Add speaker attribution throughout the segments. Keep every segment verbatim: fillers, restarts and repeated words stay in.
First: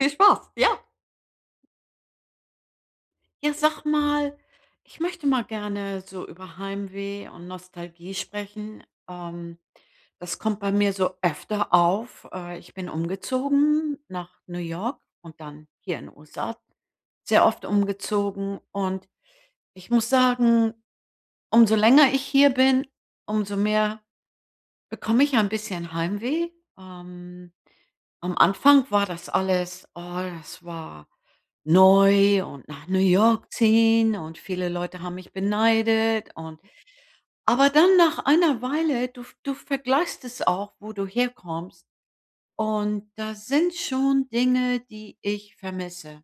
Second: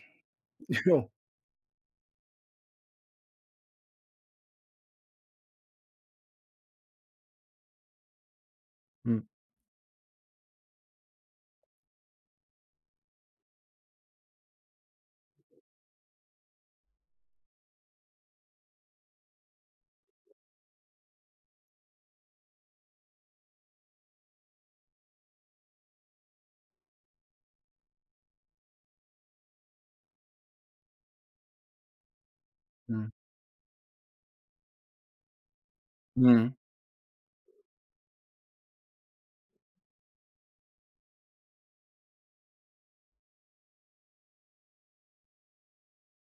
Speaker 1: Viel Spaß, ja.
Speaker 2: Ja.
Speaker 1: Ja, sag mal, ich möchte mal gerne so über Heimweh und Nostalgie sprechen.
Speaker 2: Mhm.
Speaker 1: Ähm. Das kommt bei mir so öfter auf. Äh, ich bin umgezogen nach New York und dann hier in 'n USA sehr oft umgezogen und ich muss sagen, umso länger ich hier bin, umso mehr bekomme ich ein bisschen Heimweh. Ähm, am Anfang war das alles oh, das war neu und nach New
Speaker 2: Mhm.
Speaker 1: York ziehen, und viele Leute haben mich beneidet
Speaker 2: Mhm.
Speaker 1: und aber dann nach einer Weile, du v du vergleichst es auch, wo du herkommst, und da sind schon Dinge, die ich vermisse.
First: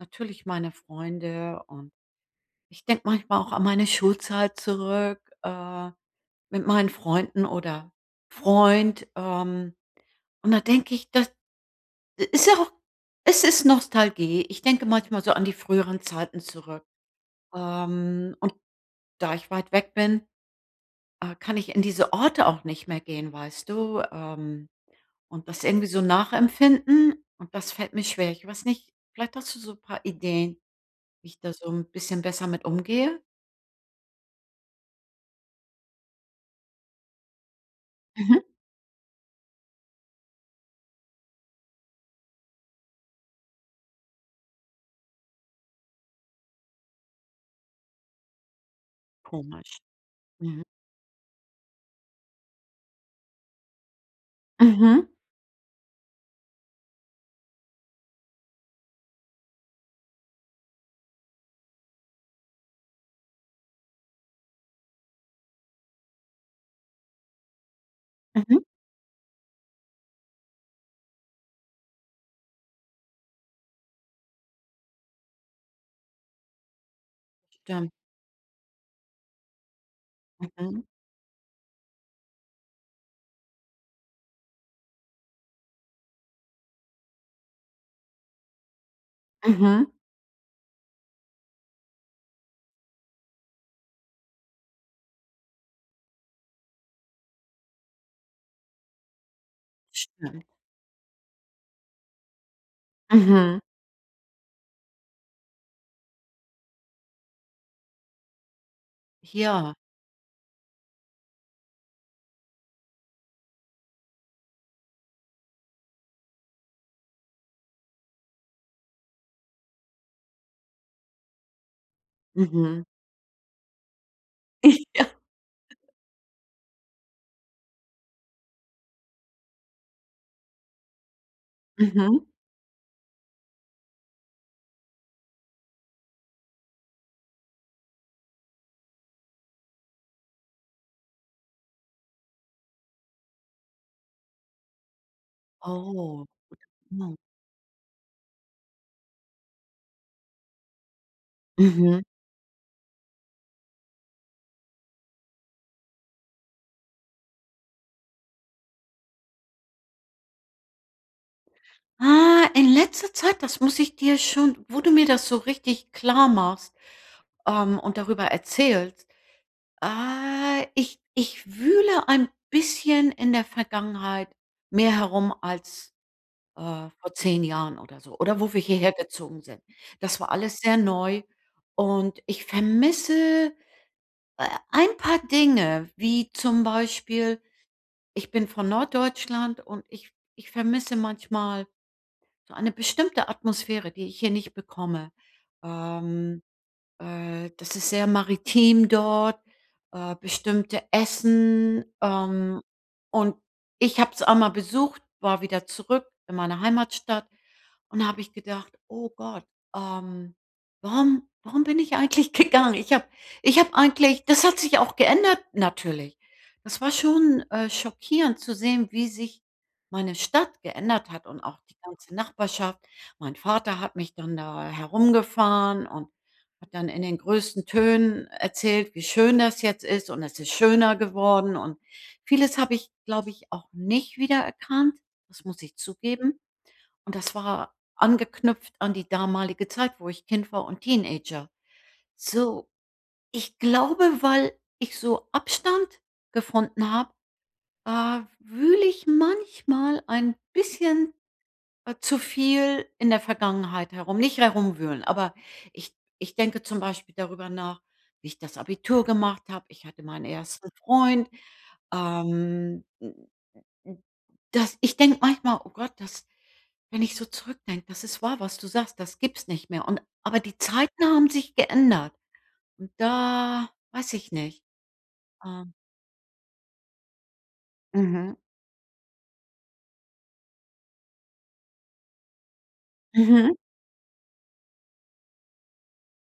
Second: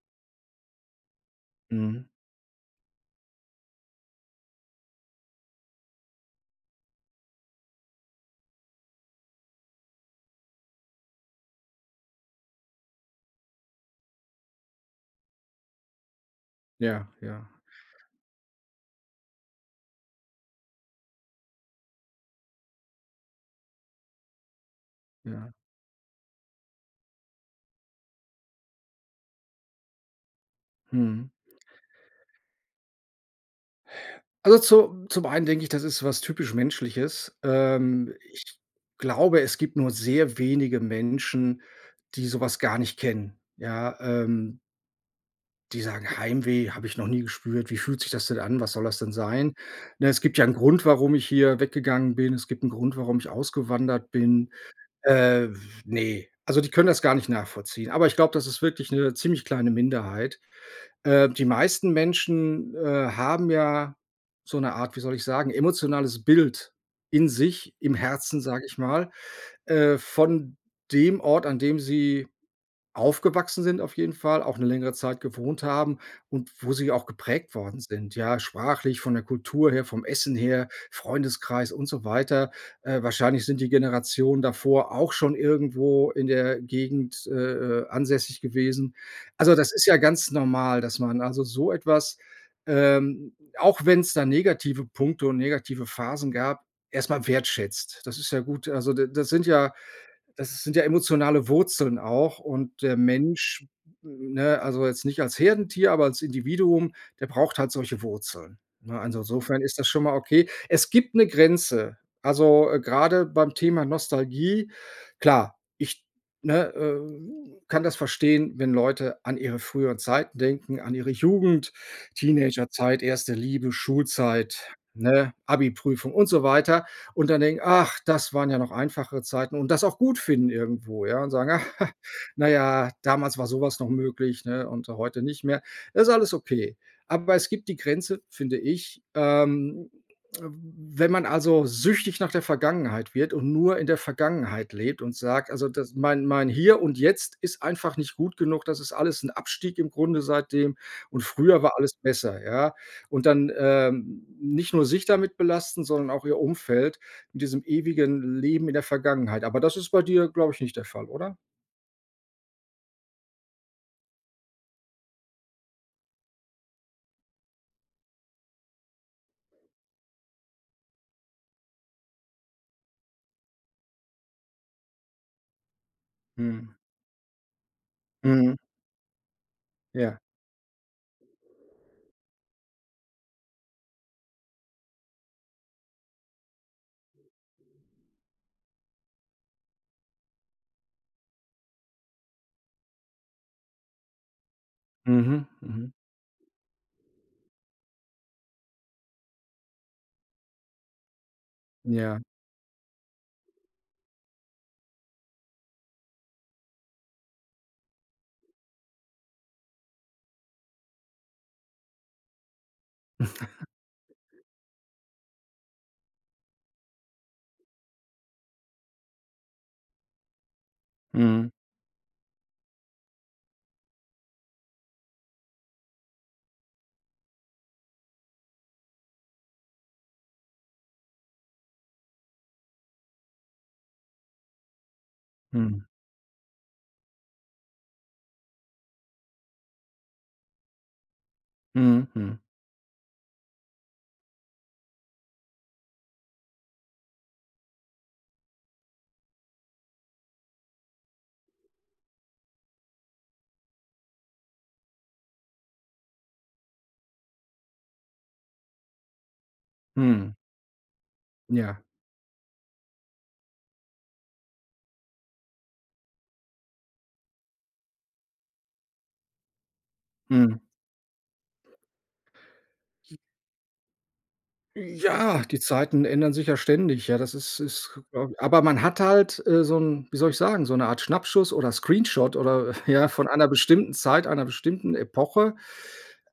Speaker 1: Natürlich meine Freunde, und
Speaker 2: Mhm.
Speaker 1: ich denke manchmal auch an meine Schulzeit zurück, äh, mit meinen Freunden oder Freund, ähm, und da denke ich, das ist ja auch es ist Nostalgie. Ich denke manchmal so an die früheren Zeiten zurück,
Speaker 2: Ja, ja.
Speaker 1: ähm, und da ich weit weg bin, äh, kann ich in diese Orte auch nicht mehr gehen, weißt du? Ähm, und
Speaker 2: Ja.
Speaker 1: das irgendwie so nachempfinden, und das fällt mir schwer. Ich weiß nicht, vielleicht hast du so 'n paar Ideen, wie
Speaker 2: Mhm.
Speaker 1: ich da so 'n bisschen besser mit umgehe?
Speaker 2: Also, zu zum einen denke ich, das ist was typisch Menschliches. Ähm,
Speaker 1: Mhm.
Speaker 2: ich glaube, es gibt nur sehr wenige Menschen, die sowas gar nicht kennen, ja, ähm Die sagen: „Heimweh habe ich noch nie gespürt, wie fühlt sich das denn an, was soll das denn sein?“
Speaker 1: Komisch,
Speaker 2: Ne, es gibt ja 'nen
Speaker 1: mhm.
Speaker 2: Grund, warum ich hier weggegangen bin. Es gibt 'nen Grund, warum ich ausgewandert bin.
Speaker 1: Mhm.
Speaker 2: Äh, w ne, also, die können das gar nicht nachvollziehen. Aber ich glaube, das ist wirklich 'ne ziemlich kleine Minderheit. Äh, die meisten Menschen, äh, haben ja so 'ne Art, wie soll ich sagen, emotionales Bild in sich, im Herzen,
Speaker 1: Mhm.
Speaker 2: sage ich mal, äh, von dem Ort, an dem sie aufgewachsen sind auf jeden Fall, auch 'ne längere Zeit gewohnt haben und wo sie auch geprägt worden
Speaker 1: Stimmt.
Speaker 2: sind, ja? Sprachlich, von der Kultur her, vom Essen her,
Speaker 1: Mhm.
Speaker 2: Freundeskreis und so weiter. Äh, wahrscheinlich sind die Generationen davor auch schon irgendwo in der Gegend, äh, äh, ansässig gewesen. Also, das ist
Speaker 1: Mhm.
Speaker 2: ja ganz normal, dass man also, so etwas, ähm, auch wenn's da negative Punkte und negative Phasen gab, erst mal wertschätzt. Das ist ja gut. Also, d da sind ja
Speaker 1: Stimmt.
Speaker 2: das sind ja emotionale Wurzeln auch und der
Speaker 1: Mhm.
Speaker 2: Mensch- ne, also, jetzt nicht als Herdentier, aber als Individuum- der braucht halt solche Wurzeln. Ne, also, insofern
Speaker 1: Ja.
Speaker 2: ist das schon mal okay. Es gibt 'ne Grenze. Also, grade beim Thema Nostalgie, klar, ich ne, äh, kann das verstehen, wenn Leute an ihre früheren Zeiten denken, an ihre Jugend,
Speaker 1: Mhm.
Speaker 2: Teenagerzeit, erste Liebe, Schulzeit,
Speaker 1: Ja.
Speaker 2: ne, Abiprüfung und so weiter. Und dann denken: „Ach, das waren ja noch einfachere Zeiten“ und das auch gut finden irgendwo, ja? Und sagen:
Speaker 1: Mhm.
Speaker 2: „Na ja, damals war so was noch möglich, ne, und heute nicht mehr.“ Ist alles okay, aber es gibt die Grenze, finde ich, ähm, wenn man, also, süchtig nach der Vergangenheit wird und nur in der Vergangenheit lebt und sagt: „Also, das
Speaker 1: Oh,
Speaker 2: mein mein Hier und
Speaker 1: mhm.
Speaker 2: Jetzt ist einfach nicht gut genug. Das ist alles 'n Abstieg im Grunde seitdem und früher war alles
Speaker 1: Mhm.
Speaker 2: besser“, ja? Und dann, ähm, nicht nur sich damit belasten, sondern auch ihr Umfeld in diesem ewigen Leben in der Vergangenheit. Aber das ist bei dir, glaube ich, nicht der Fall, oder?
Speaker 1: Ah, in letzter Zeit, das muss ich dir schon wo du mir das so richtig klar machst, ähm, und darüber erzählst äh, ich ich wühle ein bisschen in der Vergangenheit mehr herum als, äh,
Speaker 2: Mhm.
Speaker 1: vor zehn Jahren oder so oder wo
Speaker 2: Mhm.
Speaker 1: wir hier her gezogen sind. Das
Speaker 2: Ja.
Speaker 1: war alles sehr neu und ich vermisse, äh, ein paar Dinge, wie zum Beispiel ich bin von Norddeutschland und ich ich vermisse manchmal so eine bestimmte Atmosphäre, die ich hier nicht bekomme.
Speaker 2: Mhm, mhm.
Speaker 1: Ähm, äh, das ist sehr maritim dort, äh, bestimmte Essen,
Speaker 2: Ja.
Speaker 1: ähm, und ich habe es auch mal besucht, war wieder zurück in meiner Heimatstadt und da habe ich gedacht: „Oh Gott, ähm, warum warum bin ich eigentlich gegangen? Ich habe ich habe eigentlich das hat sich auch geändert natürlich. Das war schon, äh, schockierend zu sehen, wie sich meine Stadt geändert hat und
Speaker 2: Mhm.
Speaker 1: auch die ganze Nachbarschaft. Mein Vater hat mich dann da herumgefahren und hat dann in den größten Tönen erzählt, wie schön das jetzt ist und es ist schöner geworden. Und vieles habe ich, glaube ich, auch nicht wiedererkannt, das muss ich
Speaker 2: Mhm.
Speaker 1: zugeben. Und das war angeknüpft an die damalige Zeit, wo ich Kind war und Teenager.
Speaker 2: Mhm, mhm.
Speaker 1: So, ich glaube, weil ich so Abstand gefunden habe, äh, w wühle ich manchmal ein bisschen, äh, zu viel in der Vergangenheit herum. Nicht herumwühlen, aber ich ich denke zum Beispiel darüber nach, wie ich das Abitur gemacht habe. Ich hatte meinen
Speaker 2: Mhm.
Speaker 1: ersten Freund.
Speaker 2: Ja.
Speaker 1: Ähm, das ich denke manchmal: „Oh Gott, das“ wenn ich so zurückdenke, das ist wahr, was du sagst, das gibt's nicht mehr. Und aber die
Speaker 2: Mhm.
Speaker 1: Zeiten haben sich geändert und da weiß ich nicht,
Speaker 2: Ja, die
Speaker 1: ähm
Speaker 2: Zeiten ändern sich ja ständig, ja das ist ist glaube
Speaker 1: Mhm.
Speaker 2: ich aber man hat halt, äh, so 'n, wie soll ich sagen so 'ne Art Schnappschuss oder Screenshot oder, ja, von einer
Speaker 1: Mhm.
Speaker 2: bestimmten Zeit, einer bestimmten Epoche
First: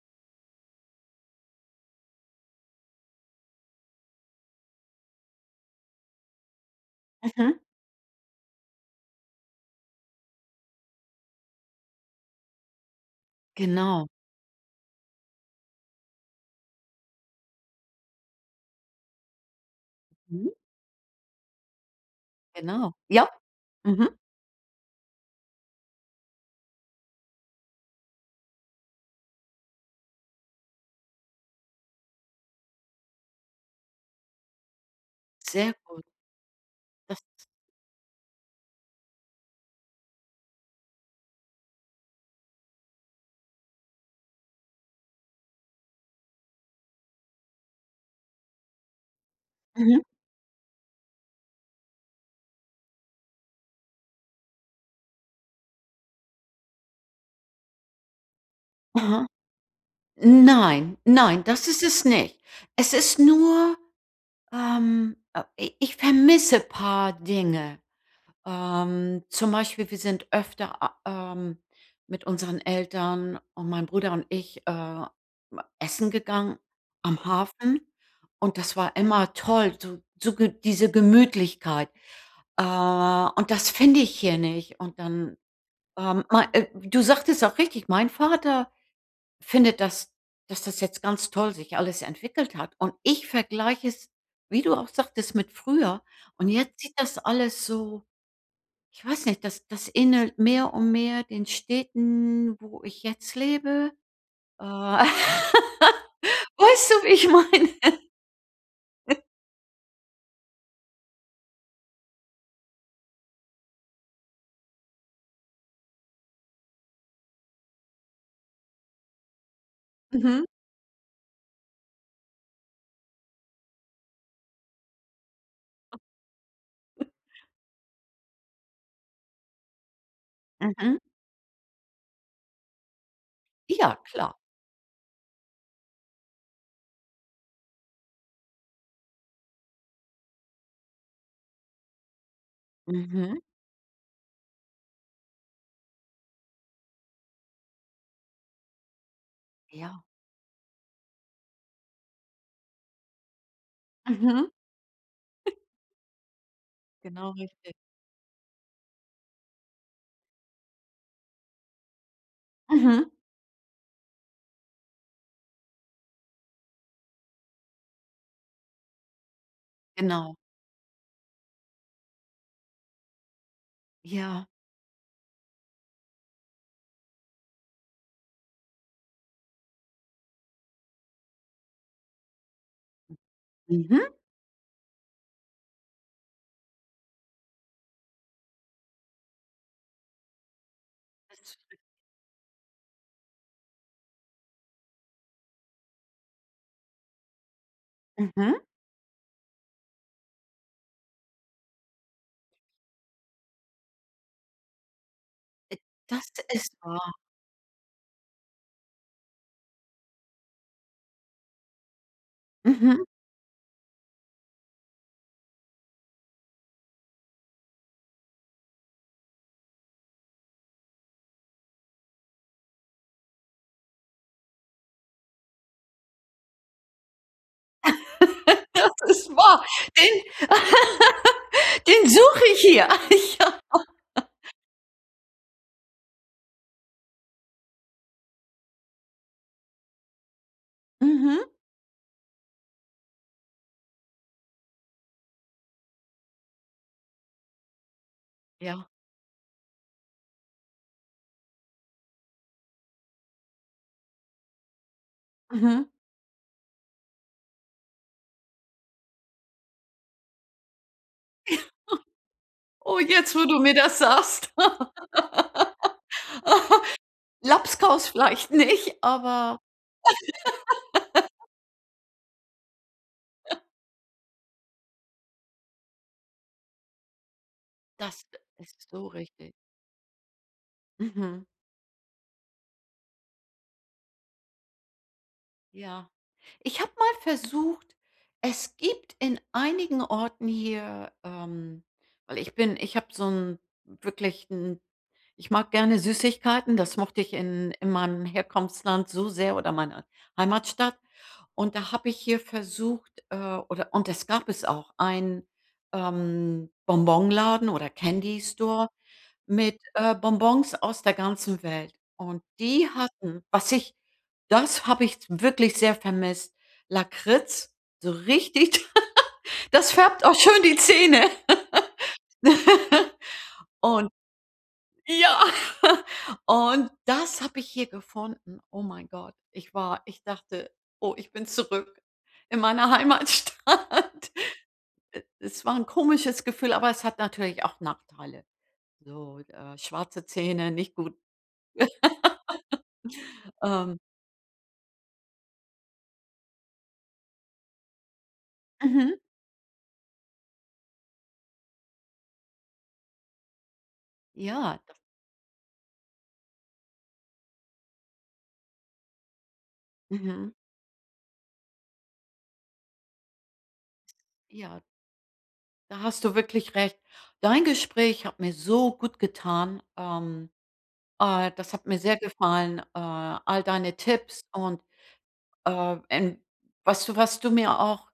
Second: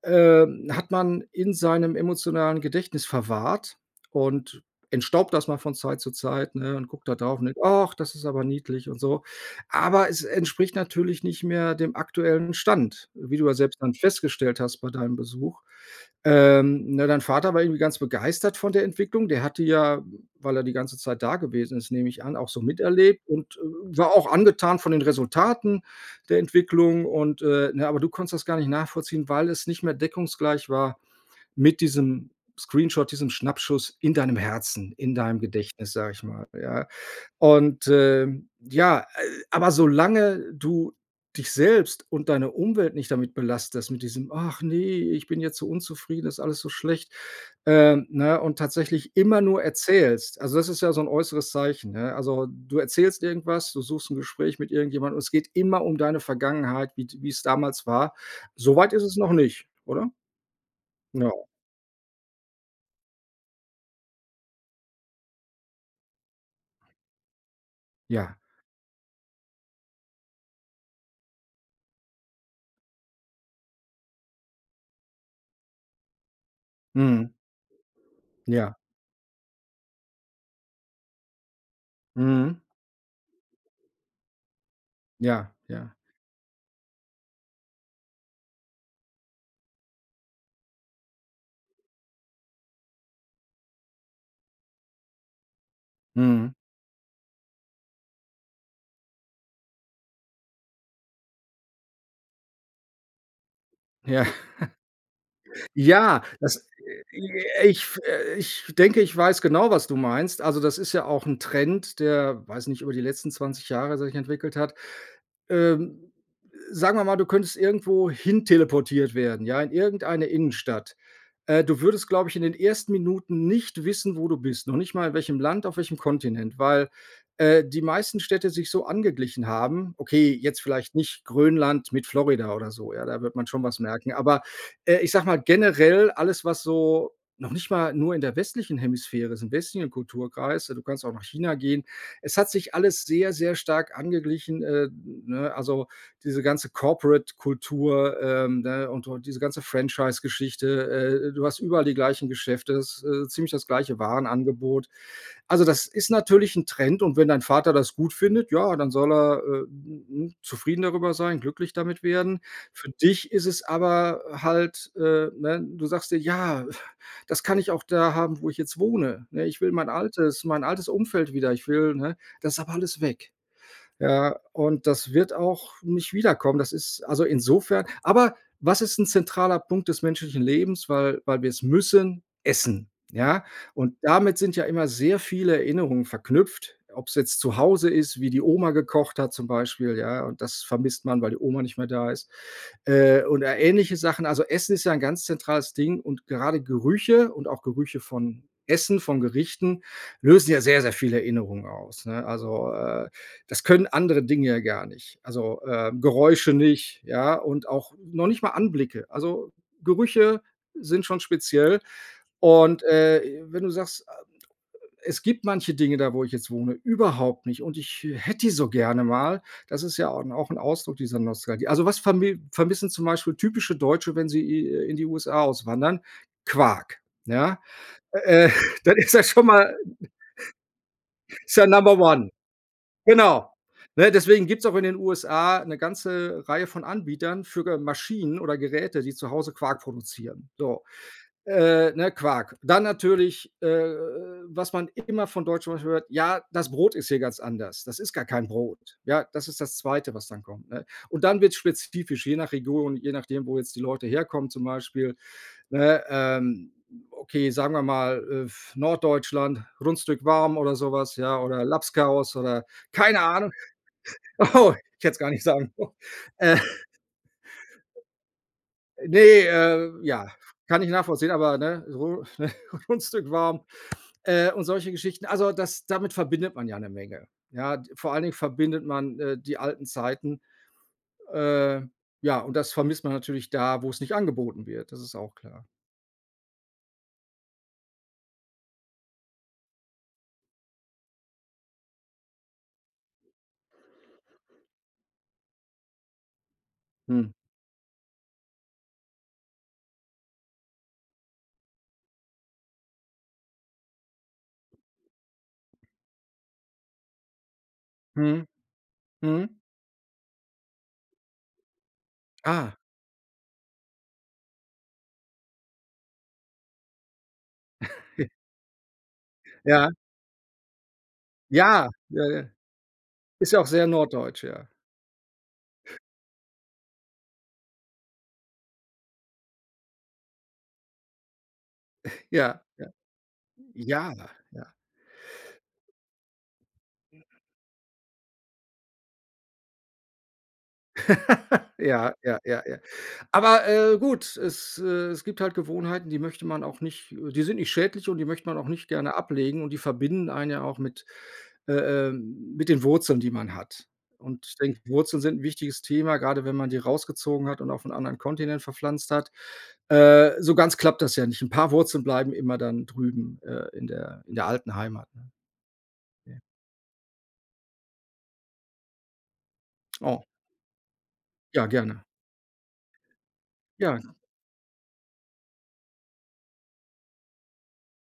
Speaker 2: äh, hat man in seinem emotionalen Gedächtnis verwahrt und entstaubt das mal von Zeit zu Zeit, ne, und guckt da drauf und
Speaker 1: Mhm.
Speaker 2: denkt: „Ach, das ist aber niedlich“ und so. Aber es entspricht natürlich nicht mehr dem aktuellen Stand, wie du ja selbst dann
Speaker 1: Genau.
Speaker 2: festgestellt hast bei deinem Besuch. Ähm, ne, dein Vater war irgendwie ganz begeistert von der Entwicklung. Der hatte ja,
Speaker 1: Mhm.
Speaker 2: weil er die ganze Zeit da gewesen ist, nehme ich an, auch so
Speaker 1: Genau,
Speaker 2: miterlebt
Speaker 1: ja,
Speaker 2: und war
Speaker 1: mhm.
Speaker 2: auch angetan von den Resultaten der Entwicklung. Und, äh, ne, aber du konntest das gar nicht nachvollziehen, weil es nicht mehr deckungsgleich war mit diesem Screenshot, diesem Schnappschuss in deinem Herzen, in deinem
Speaker 1: Sehr
Speaker 2: Gedächtnis,
Speaker 1: gut.
Speaker 2: sage ich mal, ja.
Speaker 1: Das ist
Speaker 2: Und, ähm, ja, äh, aber solange du dich selbst und deine Umwelt nicht damit belastest mit diesem: „Ach, ne, ich bin jetzt so unzufrieden, ist alles so schlecht.“ Ähm, ne, und tatsächlich immer nur
Speaker 1: Mhm.
Speaker 2: erzählst also, das ist ja so 'n äußeres Zeichen, ne? Also, du erzählst irgendwas, du suchst 'n Gespräch mit irgendjemandem und es geht immer um deine Vergangenheit, wie d wie's damals war. So weit ist es
Speaker 1: Aha.
Speaker 2: noch nicht, oder?
Speaker 1: Nein, nein,
Speaker 2: Genau.
Speaker 1: das ist es nicht. Es ist nur, ähm, äh, i ich vermisse paar Dinge.
Speaker 2: Ja.
Speaker 1: Ähm, zum Beispiel, wir sind öfter, a ähm, mit unseren Eltern und meinem Bruder und ich, ähm, essen gegangen am
Speaker 2: Mhm.
Speaker 1: Hafen und das
Speaker 2: Ja.
Speaker 1: war immer toll, so so G diese Gemütlichkeit.
Speaker 2: Mhm.
Speaker 1: Äh, und das finde ich hier nicht. Und dann,
Speaker 2: Ja, ja.
Speaker 1: ähm, ma äh, du sagtest auch richtig, mein Vater findet, dass dass das jetzt ganz toll sich alles entwickelt hat und ich vergleiche es, wie du auch sagtest, mit früher. Und
Speaker 2: Mhm.
Speaker 1: jetzt sieht das alles so, ich weiß nicht das das ähnelt mehr und mehr den Städten, wo ich jetzt lebe.
Speaker 2: Ja.
Speaker 1: Weißt
Speaker 2: Ja, das
Speaker 1: du, wie ich
Speaker 2: äh,
Speaker 1: meine?
Speaker 2: ich f ich denke, ich weiß genau, was du meinst. Also, das ist ja auch 'n Trend, der, weiß nicht, über die letzten zwanzig Jahre sich entwickelt hat. Ähm, äh, sagen wir mal, du könntest irgendwo hin teleportiert werden, ja, in irgendeine
Speaker 1: Mhm.
Speaker 2: Innenstadt. Äh, du würdest, glaube ich in den ersten Minuten nicht wissen, wo du bist, noch nicht mal welchem Land auf welchem
Speaker 1: [unintelligible]
Speaker 2: Kontinent, weil, äh, die meisten Städte sich so angeglichen haben. Okay, jetzt vielleicht
Speaker 1: Mhm.
Speaker 2: nicht Grönland mit Florida oder so, ja? Da wird man schon was
Speaker 1: Ja,
Speaker 2: merken.
Speaker 1: klar.
Speaker 2: Aber, äh, ich sage mal, generell alles was so noch nicht mal nur in der westlichen Hemisphäre ist im westlichen Kulturkreis, ja, du kannst auch nach China gehen. Es hat sich alles sehr,
Speaker 1: Mhm.
Speaker 2: sehr stark angeglichen, äh, ne? Also, diese ganze Corporate-Kultur, ähm, ne, und und diese ganze
Speaker 1: Ja.
Speaker 2: Franchise-Geschichte. Äh, du hast überall die gleichen Geschäfte, ist, äh, ziemlich das gleiche
Speaker 1: Mhm.
Speaker 2: Warenangebot. Also, das ist natürlich 'n Trend und wenn
Speaker 1: Genau
Speaker 2: dein
Speaker 1: richtig.
Speaker 2: Vater das gut findet, ja, dann soll er, äh, hm, hm, zufrieden darüber sein, glücklich damit werden. Für
Speaker 1: Mhm.
Speaker 2: dich ist es aber halt, äh ne, du sagst dir: „Ja, das kann ich auch da haben, wo ich jetzt wohne, ne? Ich will mein
Speaker 1: Genau.
Speaker 2: altes mein altes Umfeld wieder. Ich will, ne“ das ist aber alles weg. Ja,
Speaker 1: Ja.
Speaker 2: und das wird auch nicht wiederkommen. Das ist also, insofern aber was ist 'n zentraler Punkt des menschlichen Lebens, weil weil wir es müssen? Essen, ja. Und
Speaker 1: Mhm.
Speaker 2: damit sind ja immer sehr viele Erinnerungen verknüpft, ob's jetzt zu Hause ist, wie die Oma gekocht hat zum Beispiel, ja, und das vermisst man, weil die Oma
Speaker 1: [unintelligible]
Speaker 2: nicht mehr da ist, äh, oder ähnliche Sachen. Also, Essen ist ja ein ganz zentrales Ding und gerade Gerüche und auch Gerüche von
Speaker 1: Mhm.
Speaker 2: Essen, von Gerichten, lösen ja sehr sehr viele Erinnerungen aus, ne? Also, äh, das können andere Dinge ja gar nicht. Also,
Speaker 1: Äh,
Speaker 2: äh,
Speaker 1: das
Speaker 2: Geräusche
Speaker 1: ist
Speaker 2: nicht,
Speaker 1: wahr.
Speaker 2: ja, und auch noch nicht mal Anblicke. Also, Gerüche sind schon speziell und,
Speaker 1: Mhm.
Speaker 2: äh, wenn du sagst, es gibt manche Dinge, da wo ich jetzt wohne, überhaupt nicht und ich hätte die so gerne mal, das ist ja au 'n auch 'n Ausdruck dieser Nostalgie. Also, was vermi vermissen zum Beispiel typische Deutsche, wenn sie i in die USA auswandern? Quark, ja. Äh,
Speaker 1: Das
Speaker 2: das ist ja
Speaker 1: ist
Speaker 2: schon
Speaker 1: wahr.
Speaker 2: mal Ist ja Number
Speaker 1: Den
Speaker 2: one.
Speaker 1: suche ich hier. Ah,
Speaker 2: Genau,
Speaker 1: ja.
Speaker 2: ne, deswegen gibt's auch in den USA 'ne ganze Reihe von Anbietern für ga Maschinen oder Geräte, die zu Hause Quark produzieren. So,
Speaker 1: Mhm.
Speaker 2: äh, ne, Quark. Dann natürlich, äh, was man immer von Deutschen zum Beispiel hört: „Ja, das Brot ist hier ganz anders. Das ist gar kein
Speaker 1: Ja.
Speaker 2: Brot“, ja? Das ist das Zweite, was dann kommt, ne? Und dann wird's spezifisch, je nach Region, je nachdem, wo jetzt die Leute herkommen zum Beispiel,
Speaker 1: Mhm.
Speaker 2: ne? Ähm, okay, sagen wir mal, äh, f Norddeutschland, Rundstück warm oder so was, ja
Speaker 1: Ja.
Speaker 2: oder Labskaus oder
Speaker 1: Oh
Speaker 2: keine
Speaker 1: jetzt, wo
Speaker 2: Ahnung.
Speaker 1: du mir das sagst.
Speaker 2: Oh, ich hätte es gar nicht sagen sollen, äh.
Speaker 1: Labskaus vielleicht nicht,
Speaker 2: Ne,
Speaker 1: aber.
Speaker 2: äh, ja, kann ich nachvollziehen, aber, ne, Run ne, Rundstück warm, äh, und solche Geschichten. Also, das damit verbindet man ja 'ne Menge. Ja, vor allen
Speaker 1: Das,
Speaker 2: Dingen
Speaker 1: äh,
Speaker 2: verbindet
Speaker 1: ist so
Speaker 2: man, äh,
Speaker 1: richtig.
Speaker 2: die alten Zeiten.
Speaker 1: Mhm.
Speaker 2: Ähm, ja, und das vermisst man natürlich da, wo's nicht angeboten wird. Das ist auch klar.
Speaker 1: Ja, ich habe mal versucht es gibt in einigen Orten hier, ähm weil ich bin ich habe so 'n wirklich 'n, ich mag gerne Süßigkeiten, das mochte ich
Speaker 2: Mhm.
Speaker 1: in in meinem Herkunftsland so sehr oder meiner Heimatstadt. Und da habe ich hier versucht, äh oder und es gab es auch einen, ähm, Bonbonladen oder Candy
Speaker 2: Mhm,
Speaker 1: Store
Speaker 2: mhm.
Speaker 1: mit, äh, Bonbons aus der ganzen Welt. Und
Speaker 2: Ah.
Speaker 1: die hatten, was ich das habe ich s wirklich sehr vermisst, Lakritz, so richtig
Speaker 2: Ja.
Speaker 1: Das färbt auch schon die Zähne.
Speaker 2: Ja, äh, ist ja auch sehr
Speaker 1: Und
Speaker 2: norddeutsch, ja.
Speaker 1: ja, und das habe ich hier gefunden, oh mein Gott. Ich war ich dachte: „Oh, ich bin zurück in
Speaker 2: Ja, ja.
Speaker 1: meiner
Speaker 2: Ja,
Speaker 1: Heimatstadt.“
Speaker 2: ja.
Speaker 1: E es war 'n komisches Gefühl, aber es hat natürlich auch Nachteile. So, äh, schwarze Zähne, nicht gut,
Speaker 2: Ja, ja, ja, ja. Aber, äh,
Speaker 1: ähm
Speaker 2: gut, es äh, es gibt halt Gewohnheiten, die möchte man auch nicht die sind nicht schädlich und die möchte man auch nicht gerne
Speaker 1: Mhm.
Speaker 2: ablegen und die verbinden einen ja auch mit, äh, äh mit den Wurzeln, die man hat. Und ich
Speaker 1: Ja.
Speaker 2: denke Wurzeln sind 'n wichtiges Thema, grade wenn man die rausgezogen hat und auf 'n anderen Kontinent verpflanzt hat. Äh,
Speaker 1: Mhm.
Speaker 2: so ganz klappt das ja nicht. 'N paar Wurzeln bleiben immer dann drüben, äh, in der in der alten
Speaker 1: Ja.
Speaker 2: Heimat, ne,
Speaker 1: Da hast du
Speaker 2: ja.
Speaker 1: wirklich recht. Dein Gespräch hat mir so gut getan.
Speaker 2: Oh.
Speaker 1: Ähm, äh,
Speaker 2: Ja,
Speaker 1: das hat mir
Speaker 2: gerne.
Speaker 1: sehr gefallen, äh, all deine
Speaker 2: Ja.
Speaker 1: Tipps und, äh, ähm, was du was du mir auch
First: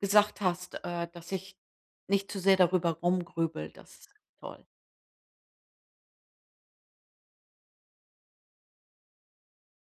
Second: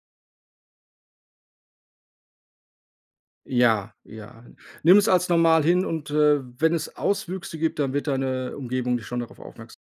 Speaker 1: gesagt hast, äh, dass ich nicht zu sehr darüber rumgrübel, das
Speaker 2: Ja,
Speaker 1: ist
Speaker 2: ja.
Speaker 1: toll.
Speaker 2: Nimm's als normal hin und, äh, wenn es Auswüchse gibt, dann wird deine Umgebung nicht schon darauf aufmerks